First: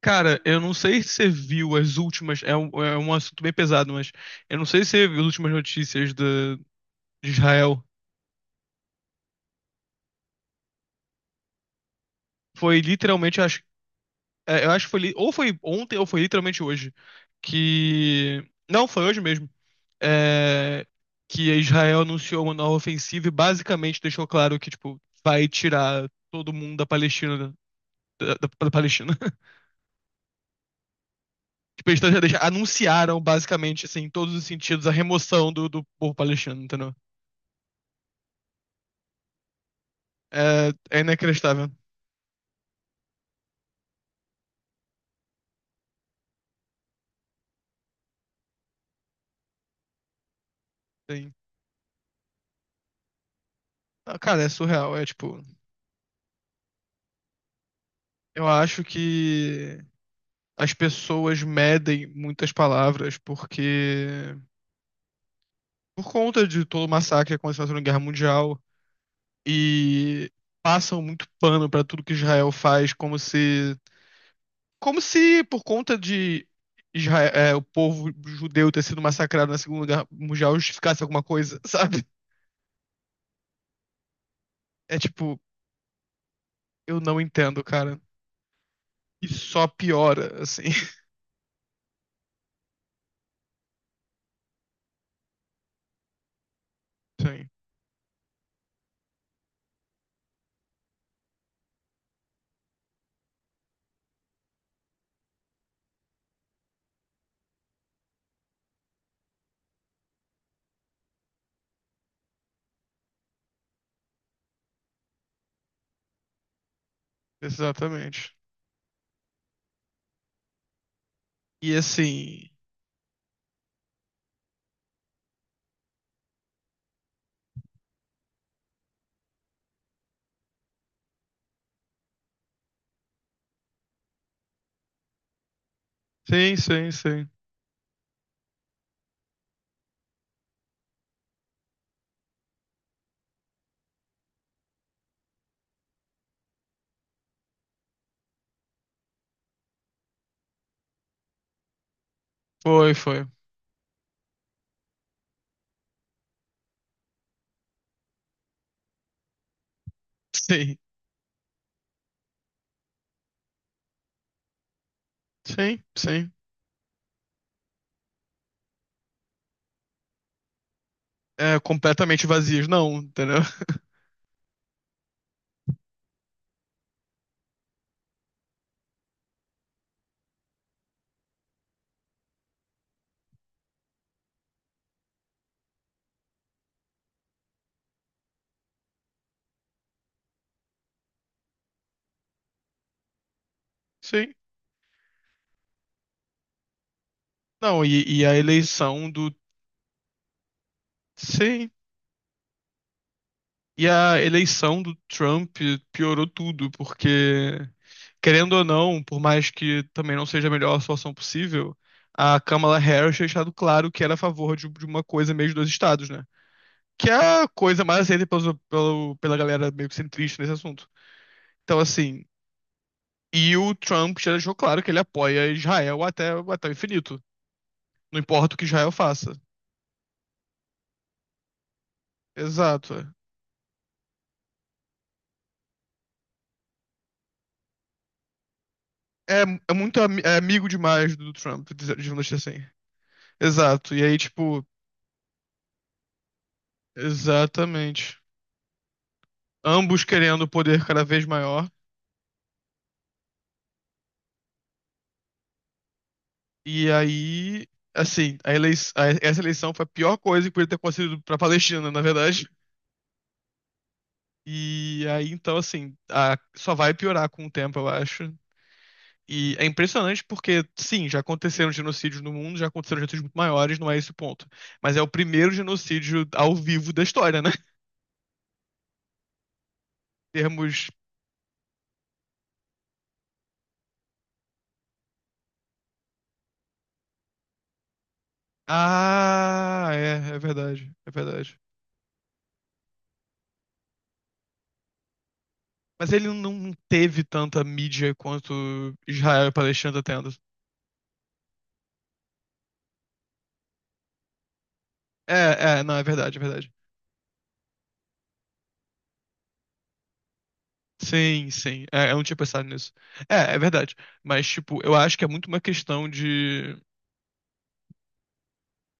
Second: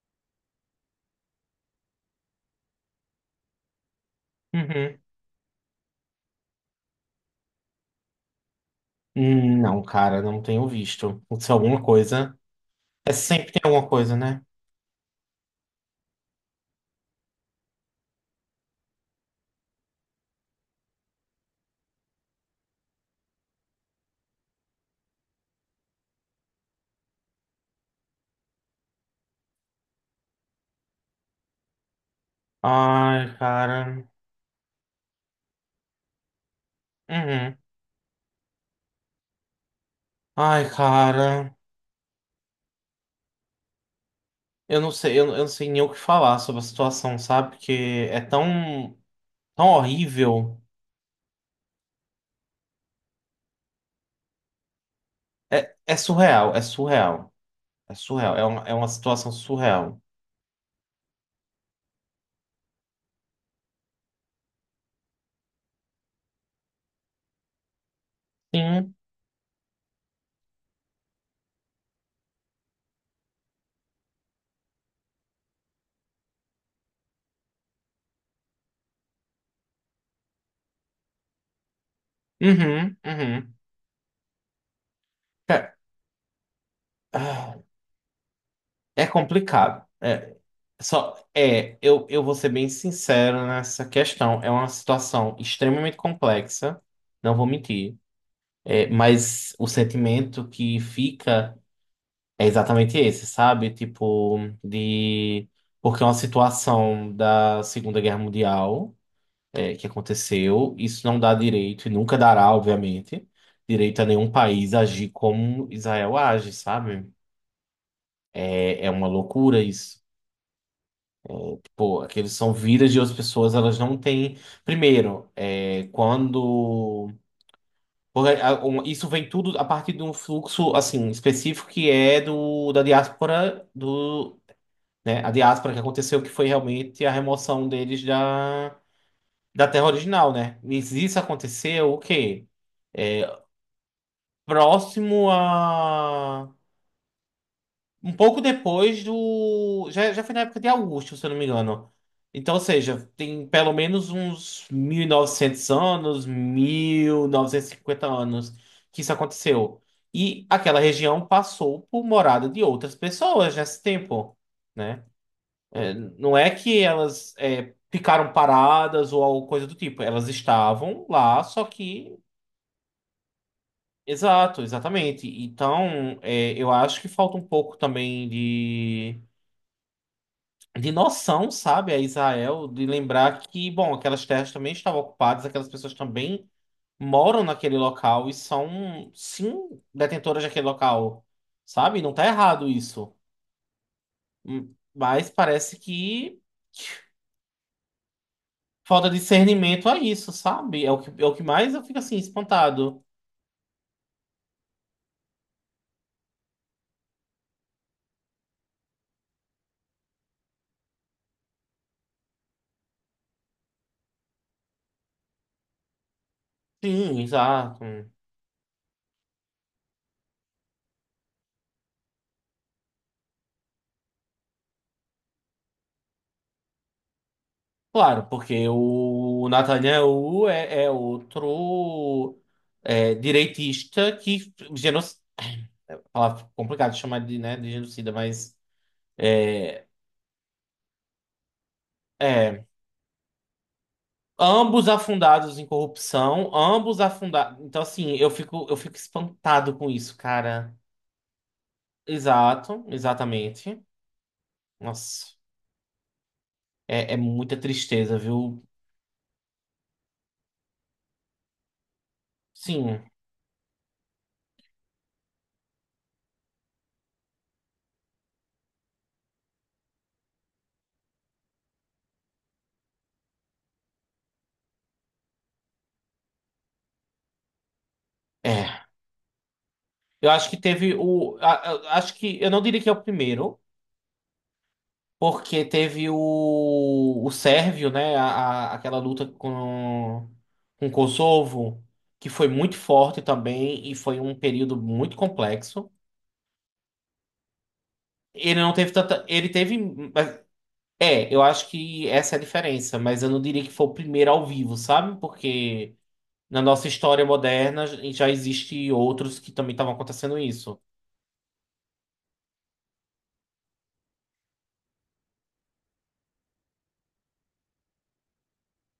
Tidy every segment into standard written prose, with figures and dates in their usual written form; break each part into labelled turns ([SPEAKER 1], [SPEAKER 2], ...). [SPEAKER 1] Cara, eu não sei se você viu as últimas. É um assunto bem pesado, mas eu não sei se
[SPEAKER 2] Uhum.
[SPEAKER 1] você viu as últimas notícias de Israel.
[SPEAKER 2] Não, cara, não tenho visto. Se é alguma coisa.
[SPEAKER 1] Foi
[SPEAKER 2] É
[SPEAKER 1] literalmente,
[SPEAKER 2] sempre tem
[SPEAKER 1] acho,
[SPEAKER 2] alguma coisa, né?
[SPEAKER 1] eu acho que foi. Ou foi ontem, ou foi literalmente hoje. Que. Não, foi hoje mesmo. É, que Israel anunciou uma nova ofensiva e basicamente deixou claro que, tipo, vai tirar todo mundo da Palestina. Da Palestina. Tipo, eles já anunciaram
[SPEAKER 2] Ai,
[SPEAKER 1] basicamente, assim,
[SPEAKER 2] cara.
[SPEAKER 1] em todos os sentidos, a remoção do povo palestino, entendeu?
[SPEAKER 2] Uhum. Ai,
[SPEAKER 1] É
[SPEAKER 2] cara.
[SPEAKER 1] inacreditável.
[SPEAKER 2] Eu não sei, eu não sei nem o que falar sobre a situação, sabe? Porque é tão, tão horrível.
[SPEAKER 1] Sim. Ah, cara, é surreal. É tipo,
[SPEAKER 2] É surreal, é surreal. É surreal. É
[SPEAKER 1] eu
[SPEAKER 2] uma, é
[SPEAKER 1] acho
[SPEAKER 2] uma situação
[SPEAKER 1] que
[SPEAKER 2] surreal.
[SPEAKER 1] as pessoas medem muitas palavras porque, por conta de todo o massacre que aconteceu na Segunda Guerra Mundial,
[SPEAKER 2] Sim.
[SPEAKER 1] e passam muito pano pra tudo que Israel faz, como se por conta de Israel, o povo judeu ter sido massacrado na Segunda Guerra Mundial justificasse alguma coisa, sabe?
[SPEAKER 2] Uhum, uhum.
[SPEAKER 1] É tipo,
[SPEAKER 2] É,
[SPEAKER 1] eu não entendo,
[SPEAKER 2] ah,
[SPEAKER 1] cara.
[SPEAKER 2] é
[SPEAKER 1] E só
[SPEAKER 2] complicado. É,
[SPEAKER 1] piora, assim.
[SPEAKER 2] só, é, eu vou ser bem sincero nessa questão. É uma situação extremamente complexa, não vou
[SPEAKER 1] Sim.
[SPEAKER 2] mentir. Mas o sentimento que fica é exatamente esse, sabe? Tipo, de. Porque é uma situação da Segunda Guerra Mundial, que aconteceu. Isso não dá direito, e nunca dará, obviamente, direito a nenhum país agir como Israel age, sabe?
[SPEAKER 1] Exatamente.
[SPEAKER 2] É uma loucura isso.
[SPEAKER 1] E
[SPEAKER 2] Tipo, aqueles
[SPEAKER 1] assim,
[SPEAKER 2] são vidas de outras pessoas, elas não têm. Primeiro, é, quando. Porque, a, um, isso vem tudo a partir de um fluxo assim específico que é do da diáspora do, né, a diáspora que aconteceu que foi
[SPEAKER 1] sim, sim,
[SPEAKER 2] realmente a
[SPEAKER 1] sim.
[SPEAKER 2] remoção deles da terra original, né? Mas isso aconteceu o quê? Próximo a um pouco depois do. Já foi na época de Augusto, se eu não me engano. Então, ou
[SPEAKER 1] Foi,
[SPEAKER 2] seja,
[SPEAKER 1] foi.
[SPEAKER 2] tem pelo menos uns 1900 anos, 1950 anos que isso aconteceu. E
[SPEAKER 1] Sim,
[SPEAKER 2] aquela região passou por morada de outras pessoas nesse tempo, né?
[SPEAKER 1] sim,
[SPEAKER 2] É,
[SPEAKER 1] sim.
[SPEAKER 2] não é que elas ficaram paradas ou alguma coisa do tipo. Elas estavam lá,
[SPEAKER 1] É
[SPEAKER 2] só que.
[SPEAKER 1] completamente vazios, não, entendeu?
[SPEAKER 2] Exato, exatamente. Então, eu acho que falta um pouco também de noção, sabe, a Israel, de lembrar que, bom, aquelas terras também estavam ocupadas, aquelas pessoas também moram naquele local e são, sim, detentoras daquele local, sabe? Não tá errado isso.
[SPEAKER 1] Sim.
[SPEAKER 2] Mas parece que
[SPEAKER 1] Não, e a eleição
[SPEAKER 2] falta
[SPEAKER 1] do.
[SPEAKER 2] discernimento a isso, sabe? É o que
[SPEAKER 1] Sim.
[SPEAKER 2] mais eu fico assim, espantado.
[SPEAKER 1] E a eleição do Trump piorou tudo, porque, querendo ou não, por mais que também não seja a melhor solução possível, a Kamala Harris tinha deixado claro que era a favor de uma coisa meio de dois estados, né? Que
[SPEAKER 2] Sim,
[SPEAKER 1] é a coisa
[SPEAKER 2] exato.
[SPEAKER 1] mais aceita pela galera meio que centrista nesse assunto. Então, assim, e o Trump já deixou claro que ele apoia Israel até o infinito. Não
[SPEAKER 2] Claro,
[SPEAKER 1] importa
[SPEAKER 2] porque
[SPEAKER 1] o que Israel faça.
[SPEAKER 2] o Netanyahu é outro
[SPEAKER 1] Exato.
[SPEAKER 2] direitista que geno... Ela é complicado chamar de, né, de genocida, mas
[SPEAKER 1] É, é
[SPEAKER 2] é,
[SPEAKER 1] muito ami- é amigo demais do Trump, digamos assim.
[SPEAKER 2] é,
[SPEAKER 1] Exato. E aí, tipo,
[SPEAKER 2] ambos afundados em corrupção, ambos afundados. Então, assim,
[SPEAKER 1] exatamente.
[SPEAKER 2] eu fico espantado com
[SPEAKER 1] Ambos
[SPEAKER 2] isso,
[SPEAKER 1] querendo
[SPEAKER 2] cara.
[SPEAKER 1] poder cada vez maior.
[SPEAKER 2] Exato, exatamente. Nossa,
[SPEAKER 1] E
[SPEAKER 2] é muita
[SPEAKER 1] aí,
[SPEAKER 2] tristeza,
[SPEAKER 1] assim,
[SPEAKER 2] viu?
[SPEAKER 1] essa eleição foi a pior coisa que podia ter acontecido pra Palestina, na verdade.
[SPEAKER 2] Sim,
[SPEAKER 1] E aí, então, assim, só vai piorar com o tempo, eu acho. E é impressionante porque, sim, já aconteceram genocídios no mundo, já aconteceram genocídios muito maiores, não é esse o ponto. Mas é o primeiro genocídio ao vivo da história, né?
[SPEAKER 2] é. Eu
[SPEAKER 1] Em
[SPEAKER 2] acho que
[SPEAKER 1] termos.
[SPEAKER 2] teve o. Acho que eu não diria que é o primeiro. Porque teve o, Sérvio, né? Aquela luta
[SPEAKER 1] Ah,
[SPEAKER 2] com,
[SPEAKER 1] é, é
[SPEAKER 2] com
[SPEAKER 1] verdade, é verdade.
[SPEAKER 2] Kosovo, que foi muito forte também e foi um período muito complexo.
[SPEAKER 1] Mas ele não teve tanta mídia quanto
[SPEAKER 2] Ele não teve tanta.
[SPEAKER 1] Israel
[SPEAKER 2] Ele
[SPEAKER 1] e
[SPEAKER 2] teve.
[SPEAKER 1] Palestina tá tendo.
[SPEAKER 2] mas- É, eu acho que essa é a diferença, mas eu não diria que foi o primeiro ao vivo, sabe?
[SPEAKER 1] Não,
[SPEAKER 2] Porque
[SPEAKER 1] é verdade, é
[SPEAKER 2] na
[SPEAKER 1] verdade.
[SPEAKER 2] nossa história moderna já existe outros que também estavam acontecendo isso.
[SPEAKER 1] Sim, sim. É, eu não tinha pensado nisso. É, é verdade. Mas, tipo, eu acho que é muito uma questão de.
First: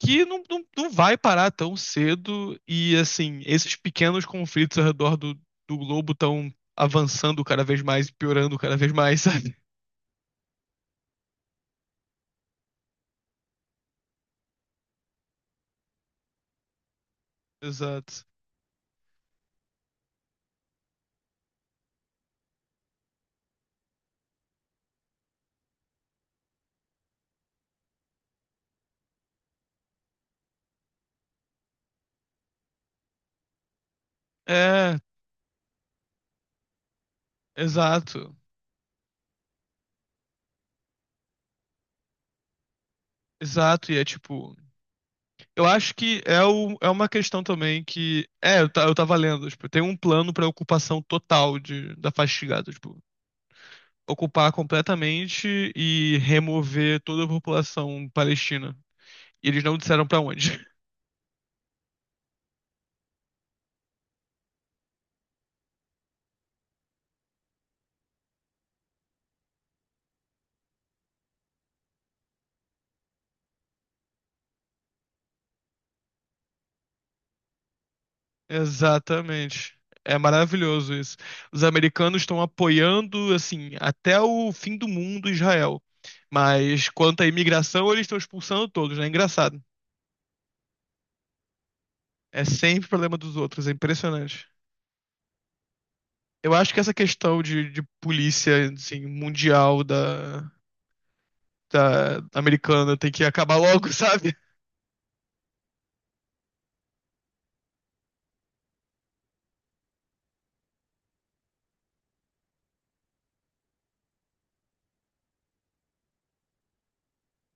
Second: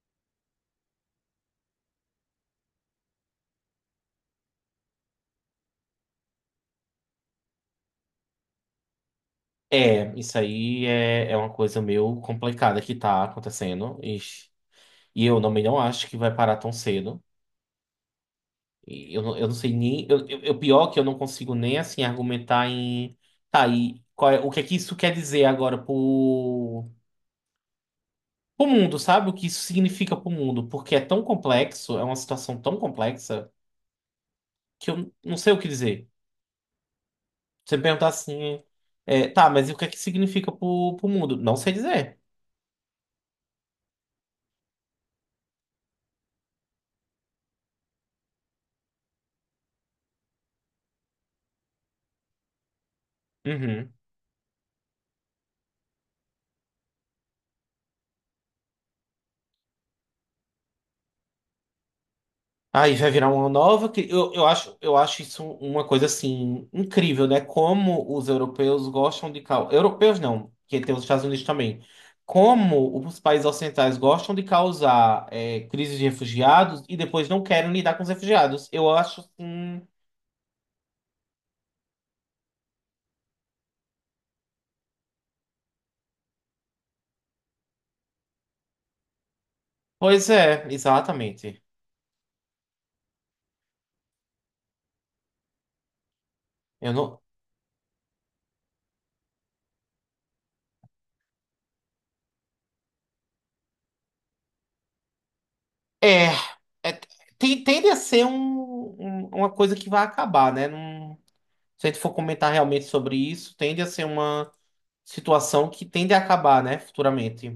[SPEAKER 1] Que não, não vai parar tão cedo e assim, esses pequenos conflitos ao redor do globo estão avançando cada vez mais e piorando cada vez mais, sabe?
[SPEAKER 2] É, isso aí é uma coisa meio complicada que tá acontecendo. Ixi. E eu também não acho que vai parar tão cedo.
[SPEAKER 1] Exato.
[SPEAKER 2] E eu não sei nem. Pior que eu não consigo nem assim argumentar em. Tá, e o que é que isso quer dizer agora pro, mundo, sabe? O que isso significa pro mundo? Porque é tão complexo, é uma situação tão complexa, que
[SPEAKER 1] É,
[SPEAKER 2] eu não sei o que dizer. Você me perguntar
[SPEAKER 1] exato.
[SPEAKER 2] assim. Tá, mas e o que é que significa pro mundo? Não sei dizer.
[SPEAKER 1] Exato, e é tipo, eu acho que é uma questão também que, eu tava lendo, tipo, tem um plano pra ocupação total de, da Fatigados, tipo,
[SPEAKER 2] Uhum.
[SPEAKER 1] ocupar completamente e remover toda a população palestina. E eles não disseram pra onde.
[SPEAKER 2] Aí vai virar uma nova. Eu acho isso uma coisa assim incrível, né? Como os europeus gostam de causar. Europeus não, que tem os Estados Unidos também. Como os países ocidentais gostam de causar crises de refugiados e depois não querem lidar com os refugiados. Eu acho.
[SPEAKER 1] Exatamente. É maravilhoso isso. Os americanos estão apoiando, assim, até o fim do mundo Israel. Mas quanto à imigração, eles estão expulsando todos, né? É engraçado.
[SPEAKER 2] Pois é, exatamente.
[SPEAKER 1] É sempre problema dos outros, é impressionante. Eu acho que
[SPEAKER 2] Eu
[SPEAKER 1] essa
[SPEAKER 2] não.
[SPEAKER 1] questão de polícia, assim, mundial da americana tem que acabar logo, sabe?
[SPEAKER 2] É. é- Tende a ser uma coisa que vai acabar, né? Se a gente for comentar realmente sobre isso, tende a ser uma. Situação que tende a acabar, né, futuramente.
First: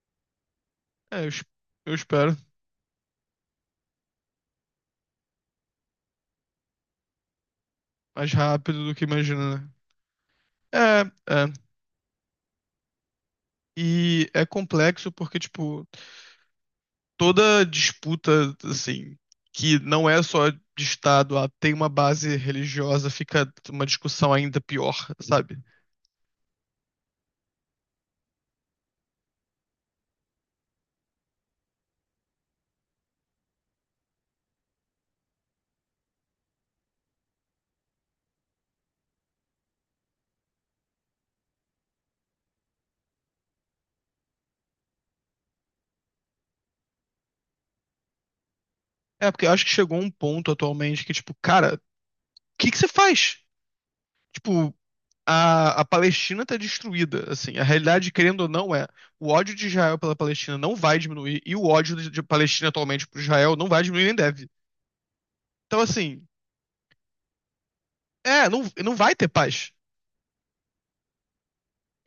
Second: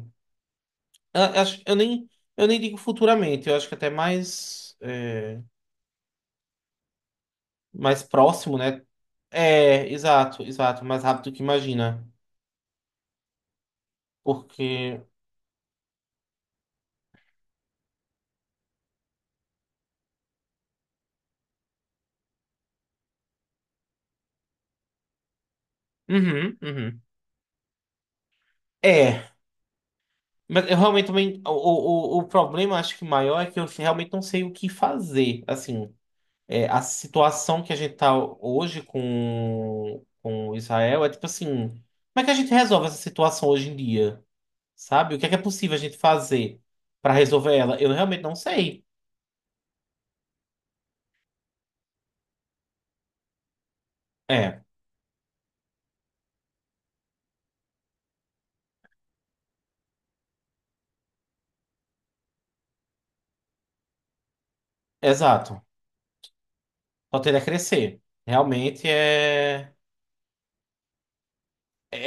[SPEAKER 2] Eu,
[SPEAKER 1] É, eu,
[SPEAKER 2] eu
[SPEAKER 1] es-
[SPEAKER 2] acho- eu
[SPEAKER 1] eu
[SPEAKER 2] nem,
[SPEAKER 1] espero.
[SPEAKER 2] eu nem digo futuramente, eu acho que até mais, mais
[SPEAKER 1] Mais
[SPEAKER 2] próximo, né?
[SPEAKER 1] rápido do que imagina, né?
[SPEAKER 2] Exato, exato,
[SPEAKER 1] É,
[SPEAKER 2] mais rápido que
[SPEAKER 1] é.
[SPEAKER 2] imagina.
[SPEAKER 1] E é
[SPEAKER 2] Porque.
[SPEAKER 1] complexo porque, tipo. Toda disputa, assim, que não é só de Estado, ah, tem uma base religiosa, fica uma discussão ainda pior, sabe?
[SPEAKER 2] Uhum, uhum. É, mas eu realmente também. O problema, acho que maior, é que eu realmente não sei o que fazer. Assim, a situação que a gente tá hoje com Israel é tipo assim: como é que a gente resolve essa situação hoje em dia? Sabe? O que é possível a gente fazer pra resolver ela? Eu realmente não sei.
[SPEAKER 1] É, porque eu acho que chegou um ponto atualmente que, tipo, cara, o que que você faz?
[SPEAKER 2] É,
[SPEAKER 1] Tipo, a Palestina está destruída. Assim, a realidade, querendo ou não, é o ódio de Israel pela Palestina não vai diminuir e o ódio de Palestina atualmente por Israel não vai diminuir nem deve.
[SPEAKER 2] exato.
[SPEAKER 1] Então, assim,
[SPEAKER 2] Só tende a crescer.
[SPEAKER 1] é, não,
[SPEAKER 2] Realmente
[SPEAKER 1] não vai ter paz.
[SPEAKER 2] é.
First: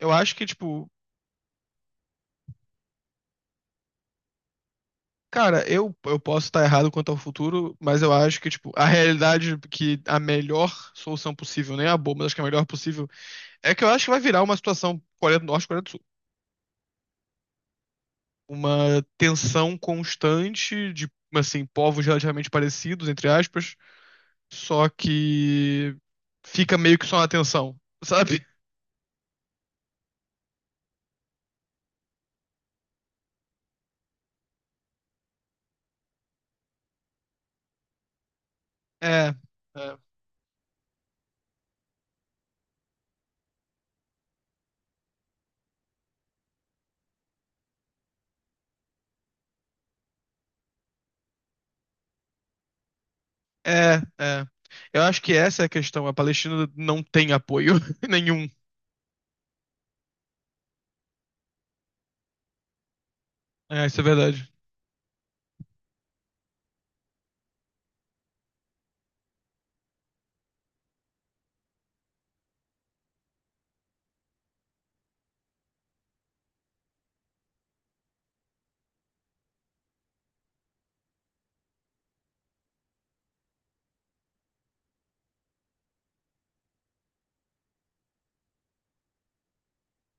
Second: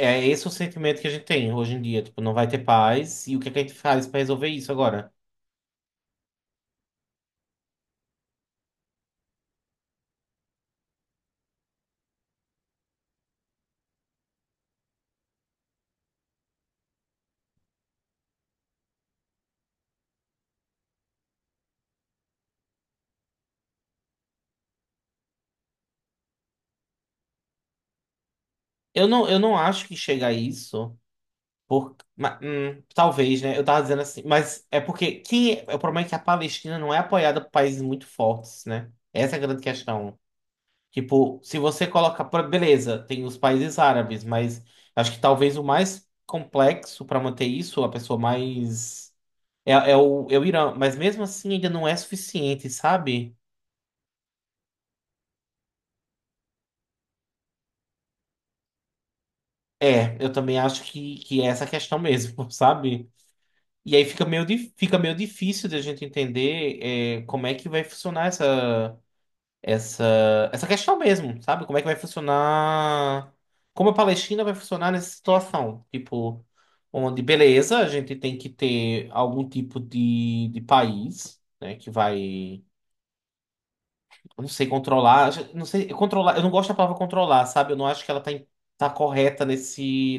[SPEAKER 1] Eu acho que,
[SPEAKER 2] esse o
[SPEAKER 1] tipo,
[SPEAKER 2] sentimento que a gente tem hoje em dia. Tipo, não vai ter paz. E o que é que a gente faz pra resolver isso agora?
[SPEAKER 1] cara, eu posso estar errado quanto ao futuro, mas eu acho que, tipo, a realidade que a melhor solução possível, nem a boa, mas acho que a melhor possível, é que eu acho que vai virar uma situação Coreia do Norte, e Coreia do Sul. Uma tensão constante de, assim, povos relativamente parecidos, entre aspas só que fica meio que só na tensão, sabe?
[SPEAKER 2] Eu não acho que chega a isso. Talvez, né? Eu tava dizendo assim. Mas é porque. O problema é que a Palestina não é apoiada por países muito fortes, né?
[SPEAKER 1] É,
[SPEAKER 2] Essa é a grande
[SPEAKER 1] é,
[SPEAKER 2] questão. Tipo, se você coloca, beleza, tem os países árabes, mas acho que talvez o mais complexo para manter isso, a pessoa mais é o Irã, mas mesmo assim ainda não é suficiente, sabe?
[SPEAKER 1] é, é. Eu acho que essa é a questão. A Palestina não tem apoio nenhum.
[SPEAKER 2] Eu também acho que é essa questão mesmo, sabe?
[SPEAKER 1] É,
[SPEAKER 2] E
[SPEAKER 1] isso é
[SPEAKER 2] aí
[SPEAKER 1] verdade.
[SPEAKER 2] fica meio difícil de a gente entender como é que vai funcionar essa. essa, questão mesmo, sabe? Como é que vai funcionar? Como a Palestina vai funcionar nessa situação? Tipo, onde, beleza, a gente tem que ter algum tipo de país, né, que vai, eu não sei, controlar, eu não sei, controlar, eu não gosto da palavra controlar, sabe? Eu não acho que ela tá, tá correta nesse,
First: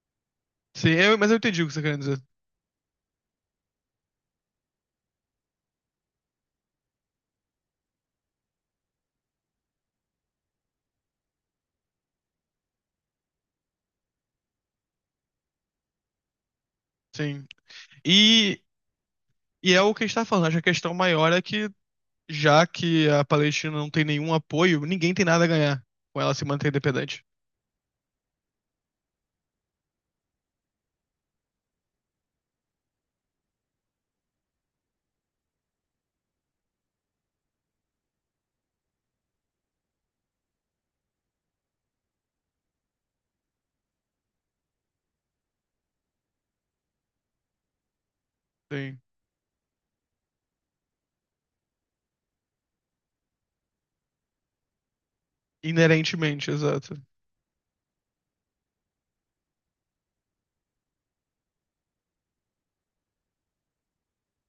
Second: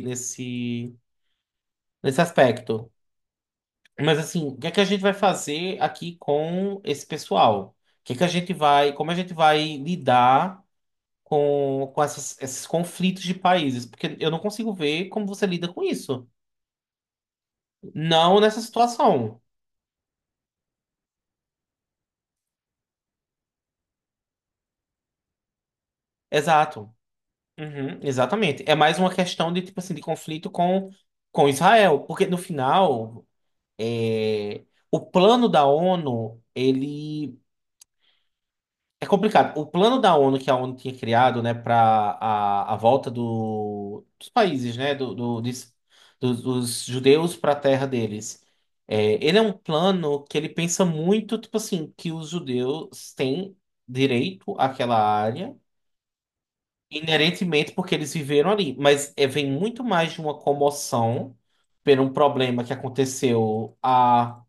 [SPEAKER 1] Sim,
[SPEAKER 2] nesse,
[SPEAKER 1] mas eu entendi o que você quer dizer.
[SPEAKER 2] nesse aspecto. Mas assim, o que é que a gente vai fazer aqui com esse pessoal? O que é que a gente vai, como a gente vai lidar? Com esses conflitos de países, porque eu não consigo ver como você lida com isso.
[SPEAKER 1] Sim.
[SPEAKER 2] Não nessa
[SPEAKER 1] E,
[SPEAKER 2] situação.
[SPEAKER 1] e é o que a gente tá falando. Acho que a questão maior é que, já que a Palestina não tem nenhum apoio, ninguém tem nada a ganhar com ela se manter
[SPEAKER 2] Exato.
[SPEAKER 1] independente.
[SPEAKER 2] Uhum, exatamente. É mais uma questão de, tipo assim, de conflito com, Israel, porque no final, é, o plano da ONU, ele é complicado. O plano da ONU que a ONU tinha criado, né, para a, volta do, dos países, né, dos judeus para a terra deles,
[SPEAKER 1] Sim.
[SPEAKER 2] ele é um plano que ele pensa muito, tipo assim, que os judeus têm direito àquela área,
[SPEAKER 1] Inerentemente, exato.
[SPEAKER 2] inerentemente porque eles viveram ali. Mas vem muito mais de uma comoção por um problema que aconteceu há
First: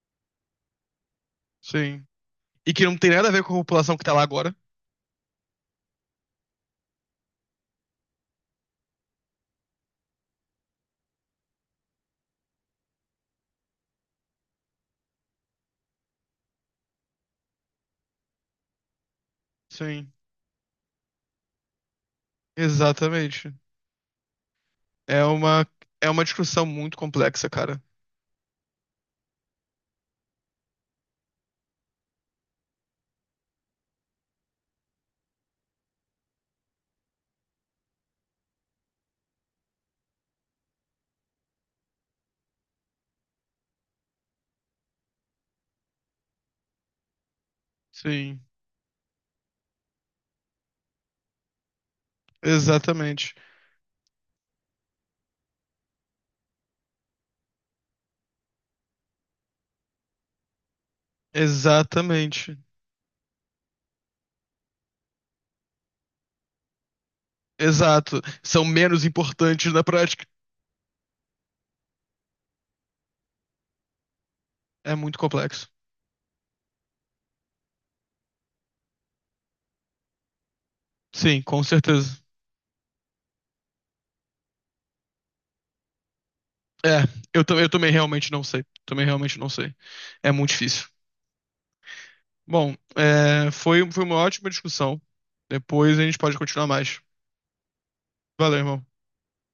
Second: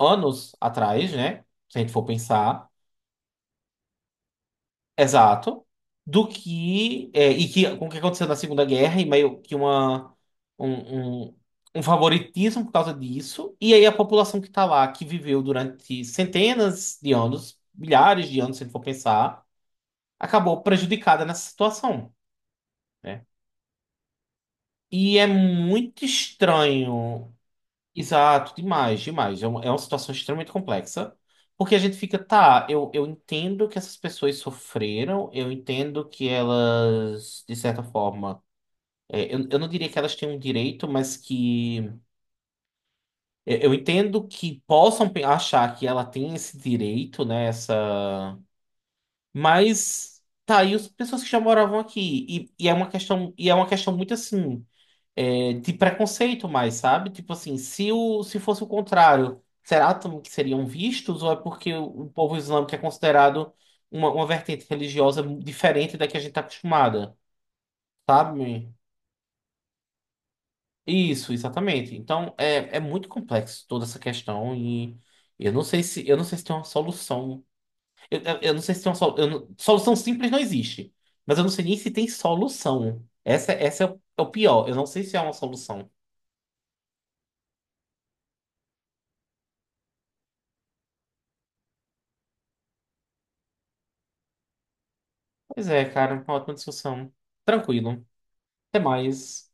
[SPEAKER 2] anos atrás, né, se a gente for
[SPEAKER 1] Sim.
[SPEAKER 2] pensar.
[SPEAKER 1] E que não tem nada a ver com a população que tá lá agora.
[SPEAKER 2] Exato. Do que. E que, com o que aconteceu na Segunda Guerra, e meio que um, um, um favoritismo por causa disso. E aí a população que está lá, que viveu durante centenas de anos, milhares de anos, se a gente for pensar,
[SPEAKER 1] Sim.
[SPEAKER 2] acabou prejudicada nessa situação, né?
[SPEAKER 1] Exatamente.
[SPEAKER 2] E
[SPEAKER 1] É
[SPEAKER 2] é
[SPEAKER 1] uma,
[SPEAKER 2] muito
[SPEAKER 1] é uma discussão muito
[SPEAKER 2] estranho.
[SPEAKER 1] complexa, cara.
[SPEAKER 2] Exato, demais, demais. É uma situação extremamente complexa, porque a gente fica, tá, eu entendo que essas pessoas sofreram, eu entendo que elas, de certa forma, eu não diria que elas têm um direito, mas que eu entendo que possam achar que ela tem esse direito, né, essa...
[SPEAKER 1] Sim,
[SPEAKER 2] Mas, tá, e as pessoas que já moravam aqui? E é uma questão,
[SPEAKER 1] exatamente.
[SPEAKER 2] e é uma questão muito assim. De preconceito mais, sabe? Tipo assim, se, o, se fosse o contrário, será que seriam vistos ou é porque o, povo
[SPEAKER 1] Exatamente.
[SPEAKER 2] islâmico é considerado uma, vertente religiosa diferente da que a gente está acostumada,
[SPEAKER 1] Exato. São
[SPEAKER 2] sabe?
[SPEAKER 1] menos importantes na prática.
[SPEAKER 2] Isso, exatamente. Então, é muito complexo toda essa questão
[SPEAKER 1] É
[SPEAKER 2] e
[SPEAKER 1] muito
[SPEAKER 2] eu não
[SPEAKER 1] complexo.
[SPEAKER 2] sei se eu não sei se tem uma solução. Eu não sei. Se tem uma solu- eu não- Solução simples não existe, mas
[SPEAKER 1] Sim,
[SPEAKER 2] eu não
[SPEAKER 1] com
[SPEAKER 2] sei nem se tem
[SPEAKER 1] certeza.
[SPEAKER 2] solução. Essa é o pior. Eu não sei se é uma solução.
[SPEAKER 1] É, eu também realmente não sei. Também realmente não sei. É muito difícil. Bom, foi uma ótima discussão.
[SPEAKER 2] Pois é,
[SPEAKER 1] Depois a
[SPEAKER 2] cara,
[SPEAKER 1] gente
[SPEAKER 2] uma
[SPEAKER 1] pode
[SPEAKER 2] ótima
[SPEAKER 1] continuar mais.
[SPEAKER 2] discussão. Tranquilo.
[SPEAKER 1] Valeu,
[SPEAKER 2] Até
[SPEAKER 1] irmão.
[SPEAKER 2] mais.